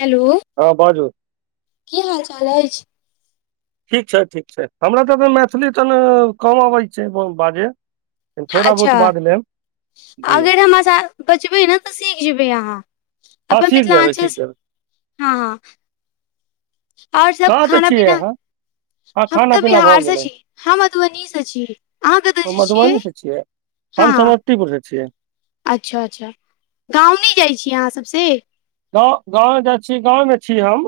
Hello हँ बाजू की हाल चाल अछि ठीक छै ठीक छै हमरा तऽ तऽ मैथिली तने कम अबैत छै बाजे थोड़ा अच्छा बहुत बाज लेब जी अगर हमरा साथ बचबै ने तऽ सीख जेबै अहाँ हँ अपन सीख जेबै मिथिलाञ्चल सीख जेबै हँ हँ आओर सब कहाँ से खाना छियै पीना अहाँ हँ हम खाना तऽ पीना भऽ बिहार से गेलै छी हम मधुबनी से छी अहाँ कतय जे छियै मधुबनी से छियै हम हँ समस्तीपुर से छियै अच्छा अच्छा गांव नहि जाइ छी अहाँ सब से गाँ गाँव जाइ छी गाँवमे छी हम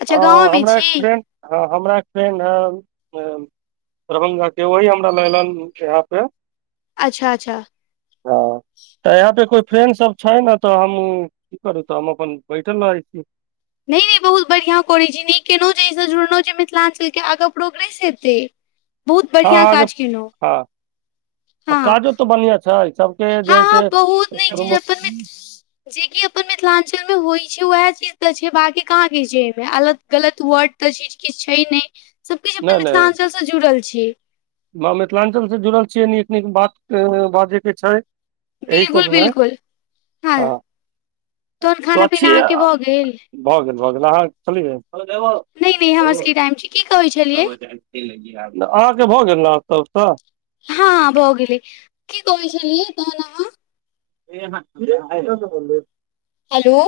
अच्छा गाँवमे हमरा एक छी फ्रेन्ड हँ हमरा फ्रेण्ड है दरभंगा के वही हमरा ललन यहाँ पे अच्छा अच्छा हँ तऽ यहाँ पे कोई फैन सब छै ने तऽ हम की करू तऽ हम अपन बैठल रहै छी नहि नहि बहुत बढ़िआँ करे छी निक केलहुँ जे एहिसँ जुड़लहुँ जे मिथिलाञ्चलके आगाँ प्रोग्रेस हेतै [inaudible] बहुत बढ़ियाँ आगे काज केलहुँ हँ आ हँ काजो तऽ बढ़ियाँ छै सबके हँ जे हइ हँ से बहुत नीक छै जे अपन मिथ जेकि अपन मिथिलांचल में होइ छै वएह चीज तऽ छै बाकी कहाँ के छै एहिमे अलत गलत वर्ड ओतऽ चीज किछु छै नहि सभ किछु नहि अपन नहि मिथिलाञ्चलसँ जुड़ल छी मिथिलाञ्चल से जुड़ल छियै नीक नीक बात बाजयके छै यही बिलकुल सब है बिलकुल हँ तोन खाना पीना अहाँके भऽ गेल भ गेल भ गेल अहाँ खेलिए नहि नहि हमर सबके टाइम छै की कहै छलियै अहाँके भऽ गेल ने त तऽ हँ बौग गेली कि कही तोह नाम क बोल [unintelligible] हेलो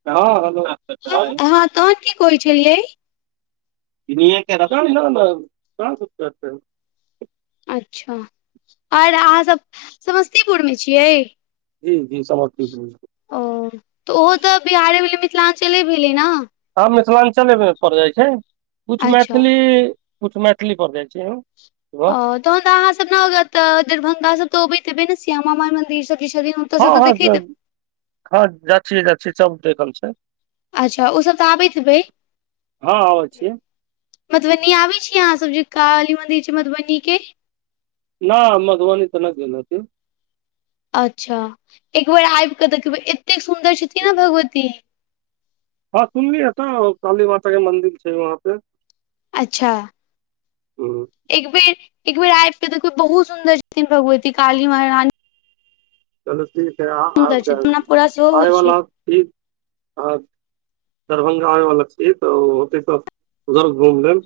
[inaudible] आहां तहन की कहै छलियै [unintelligible] अच्छा आओर अहाँसभ समस्तीपुरमे छियै ही जी समझत ओ तऽ ओहो तऽ बिहारे भेलै मिथिलाञ्चले भेलै ने हँ मिथिलाञ्चलेमे पड़ जाइ छै कुछ अच्छा मैथिली कछु मैथिली पर जाइ छै अ तहन तऽ अहाँ सब न ने दरभंगा सब त अबैत हेबे ने श्यामा माई मंदिर सब कि छथिद हँ हँ सब हँ जा छियै जा छियै सब देखल छै अच्छा ओसब तऽ आबैत हेबै हँ आबै छियै मधुबनी आबै छीयै अहाँ सब जे काली मंदिर छै मधुबनी के न मगबनी तऽ नहि नती अच्छा एकबेर आबि कऽ देखबै एतेक सुन्दर छथिन ने भगवती हँ सुनलियै तऽ काली माता के मंदिर छै वहाँ पे अच्छा ह एक बेर एक बेर आब के देखै बहुत सुंन्दर छथिन भगवती काली महारानी चलू ठीक है सुन्दर छथिन हमरा पूरा सेहो होइ छै आयवला ठ दरभंगा आबे वाला छियै तऽ ओते त उधर घूम लेब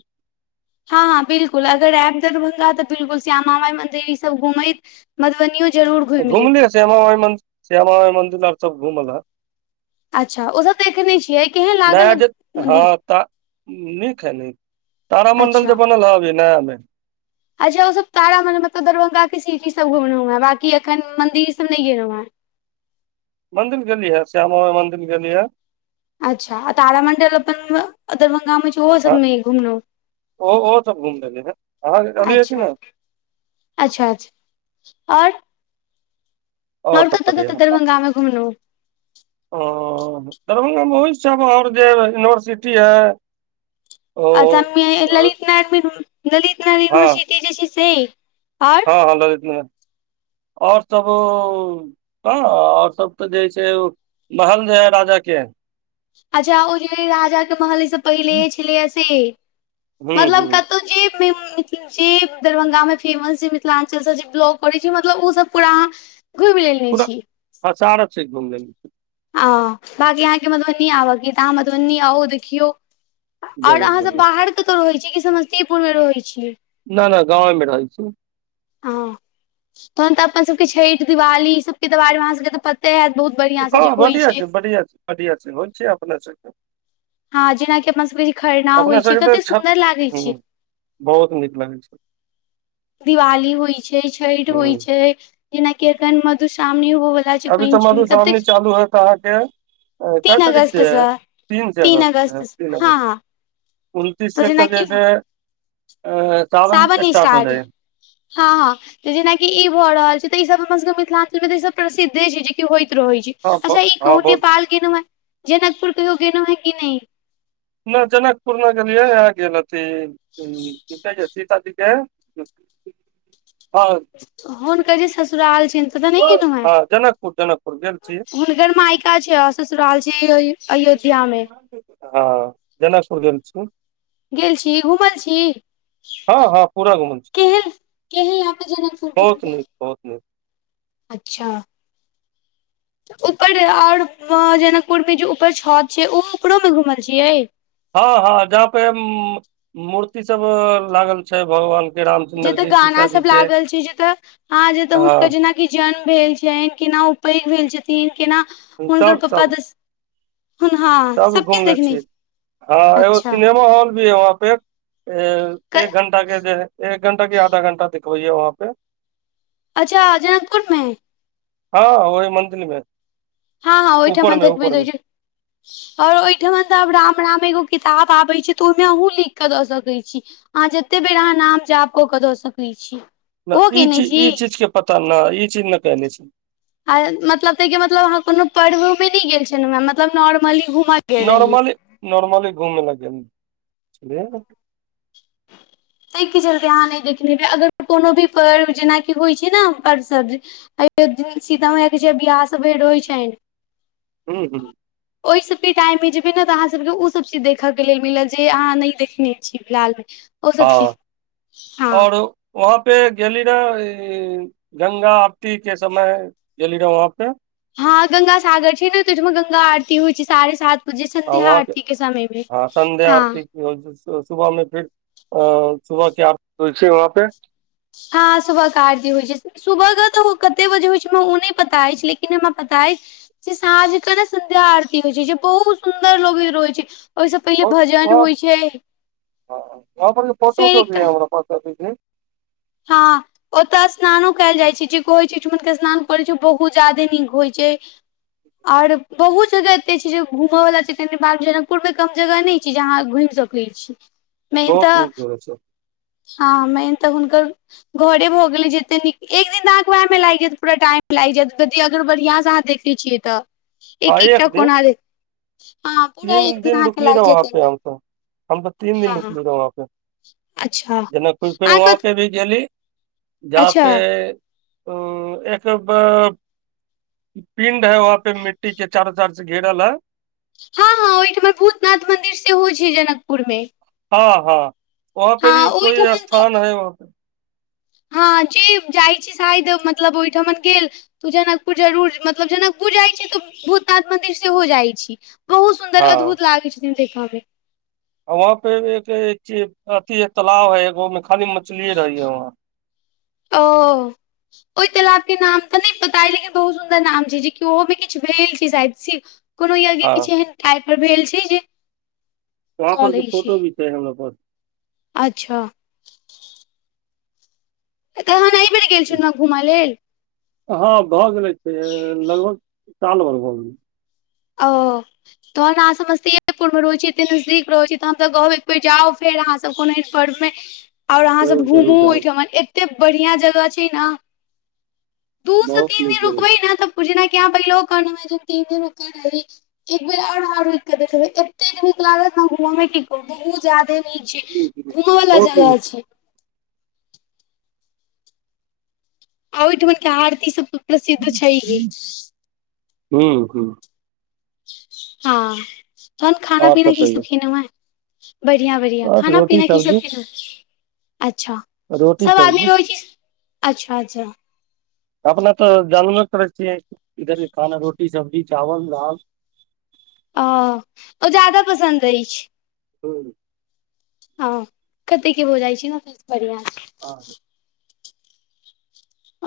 हँ हँ बिल्कुल अगर आयब दरभंगा तऽ बिलकुल श्यामा माई मंदिर ई सब घुमैत मधुबनीओ घुमलियै श्यामा माइ मन्दिर श्यामा माइ मंदिर आर सब घुमल है अच्छा ओसभ देखने छियै केहन लागल नज हँ मन्दिर तऽ नीक है न तारामण्डल जे अच्छा बनल है अभी नया मे अच्छा आहांसब तारामण्डल मतलब दरभंगा के सीटी सब घुमलहुँ हँ बाकी एखन मन्दिर सब नइ गेलौं ह मंदिर गेलियीहै श्याम माइ मंदिर गेलीहे अच्छा आ तारामण्डल अपन दरभंगामे छै ओहो हँ सभमे घुमलहुँ ओ ओहो त घुमी ह अहाँ चली ह अच्छा ने अच्छा अच्छा आओर आओर सब कतहु कतौ बढ़िया दरभङंगा मे घुमलू ओ दरभंगा मे बहुत छैओर जे यूनिवर्सिटी है ओ अ हँ ललित नारायण ललित नाय यूनिवर्सिटी ज छै से हँ आओर हँ ललितमे आओर सब ह ओर सब तऽ जे है छै महल जे है राजा के अच्छा ओ जे राजा के महले से पहिले छलै से हूँ मतलब हूँ कतौ जे जे दरभंगा मे फेमस जे मिथिलाञ्चलसँ जे ब्लॉग करै छै मतलब ओ सब पूरा अहाँ घुमि लेने पूरा छी हँ सारा छै एकदम द हँ बाँकी अहाँके मधुबनी आबयके य तऽ अहाँ मधुबनी आउ देखियौ आओर जरूर अहाँसभ जरूर बाहर कतहु रहैत छीयै कि समस्तीपुरमे रहैत छीयै न न गाँवमे रहै छी ह तहन तऽ अपन सभके छठि दिवाली ई सबके तऽ बारेमे अहाँ सभके तऽ प बहुत [unintelligible] हँ बढ़िया छै बढ़िया छै बढ़िया छै होल छै अपने सब हँ जेनाकि अपना सभके जे खरना अपना होइत छै सबके तऽ कतेक छठ सुन्दर लागैत छै हूँ बहुत नीक लागै छै दिवाली होइ छै छठि होइ हूँ छै जेनााकी एखन मधुश्रावणी होब अभी तऽ मधुश्रआमनी चालू हयत अहाँके क तीन तारीख अगस्त छै सँ तीन छै अगस्त से तीन हँ हँ अगस्त उनतीस से तऽ जैसे सावन स्टार्ट हो जाइए हँ हँ जेनाकि ई भऽ रहल छै तऽ ई सब हमर सबके मिथिलांचल मे त ई सब प्रसिद्धे छै जेकि होइत रहे छै हँ अच्छ ई कहू बहुत नेपाल गेनौ है जनकपुर कहियो गेनौ है की नइ न जनकपुर न गेललिय इ गेलल त ह ठ कहे छै सीता दे हँ हुनकर जे ससुराल छै तऽ बहनोइए हैं प्रोज्ट छी हुनकर मायिका छै आर ससुराल छै अयोध्या मे हँ जनकपुर गेल छी गेल छी घूमल छी हँ हँ पूरा घुमल छी केह यहाँ पे जनकपुर बहुत ब नीक बहुत नीक अच्छा [inaudible] ऊपर और जनकपुर मे जे ऊपर छत छै ओऊपरो मे घूमल छियै हँ हँ जहाँ पे मूर्ति सब लागल छै भगवान के जे रामचंन्द्र तऽ जी गाना सीताजी सब के लागल छै जे तऽ हँ जे तऽ हँ हुनकर जेना जन्म भेल छनि केना उ पैघ भेल छथिन केना सब हुनकर पापा सब दस हुन हँ सब घुमले छी हँ एगो अच्छा सिनेमा हॉल भी है वहाँ पे एक घंटा के एक घंटा के आधा घंटा दिखबैयए वहाँ पे अच्छा जनकपुरमे हँ ओहि मंदीलीमे हँ हँ ओहिठामे देखबैत रहै छै आओर ओहिठुमा आब राम राम एगो किताब आबे छै तऽ ओहिमें अहुं लिखके दऽ सकैत छी अहाँ जतेक बेर अहाँ नाम जाप कऽ कऽ दऽ सकैत छी ओहो नहि ई केने चीज छी ई चीज के पता नहि ई चीज ने कने छै आ मतलब तइके मतलब अहाँ कोनो पर्वोमे नइ गेल छलहुँ मतलब नॉर्मली घुम नॉर्मली नॉर्मली घूमै ल गेल छलिए न ताहिके चलते अहाँ नहि देखने हेबै अगर कोनो भी पर्व जेनाकि होइ छै ने हम पर्व सब अयोध्या सीतामाय के छै बियाह सभ होइत छनि हूंम्म हूंम्म ओइ सबके टाइममे जेबै ने तऽ अहाँसबके ओसब चीज देखयके लेल मिलत जे अहाँ नइ देखने छी फिलहालमे ओ सब चीज हँ हँ और वहाँ पे गेली रहै ई गंगा आरतीके समय गेली रहै वहाँ पे हँ गंगा सागर छै ने तैठुमा गंगा आरती होइ छै साढ़े सात जे आ संध्या वहाँ आरती के समय मे हँ सुबहमे फिर अ सुबहके आरती होइ छै वहाँ पे हँ सुबह क दी होइ छै सुबह के तऽ कते बजे होइ छै हमरा ओ नहि पता अछि लेकिन हमरा पता अछि से सांझके ने सन्ध्या आरती होइ छै जे बहुत सुन्दर लगैत रहै छै ओहिसँ पहिले और भजन वहाँ होइ छै हँ पर फोटो फेर एकटा [unintelligible] हँ ओतय स्नानो कयल जाइ छै जे कहैत छै ओइठमन के स्नान करैत छै ओ बहुत ज्यादे नीक होइत छै और बहुत जगह एते छै जे घूमय वाला छै कनिबा जनकपुर मे कम जगह नै चिज आहाँ घुइम सकेय छिये नय बहुत नीक तऽ जगह छै हँ नय तऽ हुनकर घरे भ गेले जते नीक एक दिन त अहाँ के वहए मे लागि जायत पूरा टाइम लागि जायत यदि अगर बढ़िया से अहाँ देखे छिये तऽ [inaudible] एक एकटा दिन कोना दे तीन दिन रुकली लागि रहै वहाँ जायत पे एहिमे हम तऽ हम तऽ तीन दिन हँ हँ रुकली रहि वहाँ पे अच्छा जेनकपुर फेर वहाँ अहाँके पे भी गेली जहाँ अच्छा पे ओ एक पिंड है वहाँ पे मि ठीक छै चारो साइडसं घेरल है हँ हँ ओहिठुमा भूतनाथ मंदिर सेहो छै जनकपुर मे हँ हँ वहाँ पे हँ भी कोइ ओहिठमन स्थान तऽ हइ वहाँ पे हँ जे जाइ छै शायद मतलब ओहिठमन गेल तू जनकपुर जरूर मतलब जनकपुर जाइत छै तऽ भूतनाथ मन्दिर सेहो जाइत छी बहुत सुन्दर हँ अद्भुत लागै छथिन देखऽ मे वहाँ पे एक चिज एक अथि है तालाब हइ एगो मे खाली मछलीए रहै हैय वहाँं ओ ओहि तालाब के नाम तऽ नहि पता ह लेकिन बहुत सुन्दर नाम छै जेकि ओहोमे किछ भेल छै साइद कोनो यज्ञ हँ किछु एहन टाइप पर भेल छै जे वहाँ पर के चलै छै फोटो भी छैै हमरा पास अच्छा तहन एहि बेर गेल छनै घूमय लेल हँ भऽ गेलै से लगभग साल भर भऽ गेलै ओ [inaudible] तहन अहाँ समस्तियेपुर मे रहो छी एतेक नजदीक रहै छी त हम तऽ कहब एकबेर जाउ फेर अहाँ सब कोनो पर्व मे [inaudible] और अहाँसब जरूर घूमू जरूर जायब ओहिठाम एते बढ़िया जगह छै न बहुत निक जगह छै पुजनाय की अहाँ पहिलेओ कहने मे जे तीन दिन ओतय रहि एक बेेर और अहाँ रूक के देखेबै एतेक नीक लागत ने घूमऽ मे की कर बहुत जादे ठिक छै घुमय वला बहुत जगह नीक छै आ ओहिठुमनके आरती सब प्रसिद्ध हूँ छैहे हूँ हँ तहन खाना आओर पीना की सब कहियौ खेनौ ह बढ़िया बढ़िया बस खाना रोटी पीना की सब सब्जी खेलौ अच्छा रोटी सब आदमी सब्जी रहै छी अच्छा अच्छा अपना तऽ जानबे करै छियै इधर के खाना रोटी सब्जी चावल दाल अ ओ ज्यादा पसन्द अछि हूँ हँ कते के भ जाइ छै ने [unintelligible] ह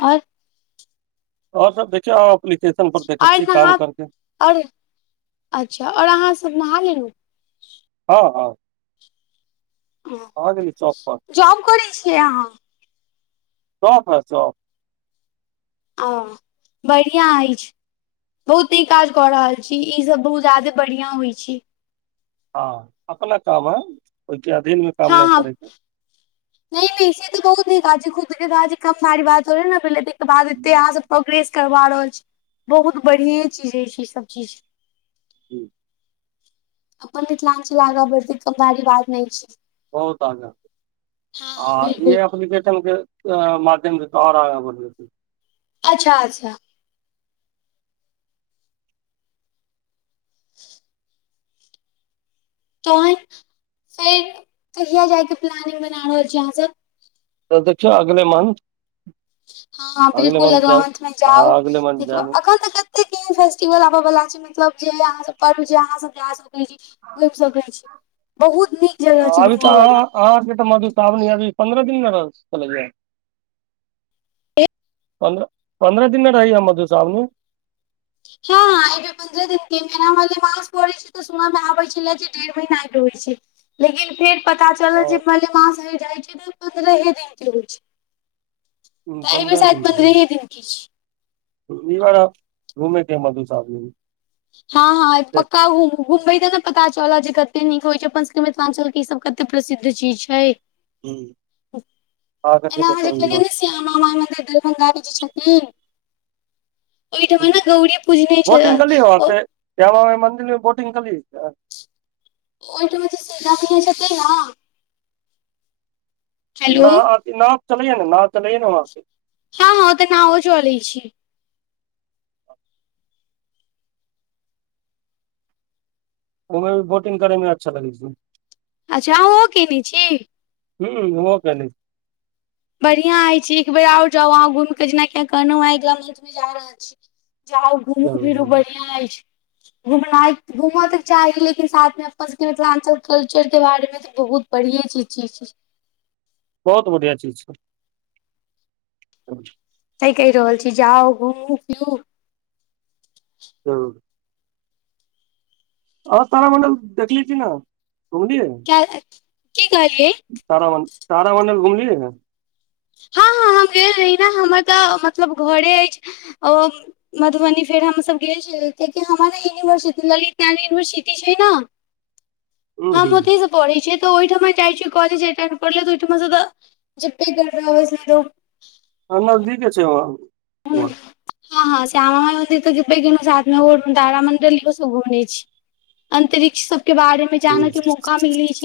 और आओर सब देखियौ एप्लीकेशन पर देखै आइ छी काम नहा करके अरे अच्छा आओर अहाँ सब नहा लेलहु हँ हँ हँ गेली चौकपअ जॉब कर छिय अहाँ हं हं सब [unintelligible] अं बढ़िआँ अछि बहुत नीक काज कऽ रहल छी ई सब बहुत ज्यादे बढ़िया होइ छै हँ अपना काम है ओहिके अधीन मे काम हँ नहि हँ करेके नहि नहि से तऽ बहुत निक काजी खुदाजी कम सारी बात हो रहै ने पहि बाद एते यहाँ प्र करबा रहल छी बहुत बढ़िए चीज होय छै ई सब चीज जी [inaudible] अपन मिथिलाञ्चल आगाँ बढ़ते की बात नहि छै बहुत आगा आ हँ ई बिलकुल एप्लीकेशन के मध्यम द तार बर [unintelligible] अच्छा अच्छा [inaudible] तहन फेर कहिआ जायके प्लानिंग बना रहल छी अहां सब तऽ देखियौ अगले मंथ हँ अगले बिल्कुल मंथ अगला जाउ मंथमे हँ जाउ अगले मंथ देख जायब अग त एते केहन फेस्टिवल आबे वाला छै मतलब जे यहाँ सब पर्व जे अहाँ सब ग घुमि सकै छी बहुत नीक जगह छै अभी तऽ घूमऽ अह बला अहाँके तऽ मधुश्रावणी अभी पंन्द्रह दिनमे रह चले या पन्द्रह पन्द्रह दिनने रहैय मधु श्रावणि हँ प्रह दिन के मना पड़े छै सुबह मे आबे छै जे डेढ़ महीना होै छै [unintelligible] लेकिन फेर पता चलल जे मलिमास हरि जाइत छै तऽ पन्द्रहे दिनके होइ छै तऽ एहि बेर पन्द्रह शायद दिन के पन्द्रहे दिन की छै [unintelligible] हँ हँ आइ पक्का घुम घूमबे तऽ नहि पता चल जे कते नीक होइ छै अपन मिथिलांचलक के सब क प्रसिद्ध चीज छै आ करके एना अहाँ देखो ई बार जे मामा माइ मन्दर दलभदारी जी छथिन [unintelligible] ओहिठाम हम्म। ने गौरी पूजने छै बोटिंग कली वहाँ पे क्या नाम है मन्दिर मे बोटिंग का लिंस्ट ओहिठमे त से छै तै ने [unintelligible] हेलो नाउ नाउ चलए ने नाउ चलै ने वहाँ पे हँ हँ ओ तऽ नाओ चलै छै उम्हर बोटिंग करे मे अच्छा लगै छै अच्छा आँहो कयने छी हूँ भऽगेले बढ़ियां अछि एक बेर आ ओर जाउ अहाँ घुमिक के जेनाकि कहल ह एका मंथ मे जा रहल छी जाउ घुमू जरूर फिरू जरूर बढ़िया अछि घुना घूमऽ तऽ चाही लेकिन साथमे अपन सबके मिथिलानचल कल्चर के बारे मे बहुत बढ़िये चीज छी बहुत बढ़िया चीज छै अच्छा सही कहि रहल छी जाउ घूमू फिउ ह [unintelligible] आओर तारा मण्डल देखलि छी नहि की कहै छी तारामणडल तारामणडल घुमली रहें हँ हँ हम गेल रही ने हमर तऽ मतलब घरे अछि ओ मधुबनी फेर हमसभ गेल छलै कियाकि हमरा यूनिवर्सिटी ललित नारायण यूनिवर्सिटी छै ने हूँ हूँ हमु ते इ सब पढ़ै छै तऽ ओहिठाम जाई कज प तऽ ओहिठ ज प कर [unintelligible] ह नजदीके छै वाँ हँ हँ श्यामा माइ हो तऽ [unintelligible] साथमे ओ तारामण्डली सब घुमने छी अंतरिक्ष सबके बारे मे हम्म जानेके मौका मिलै छै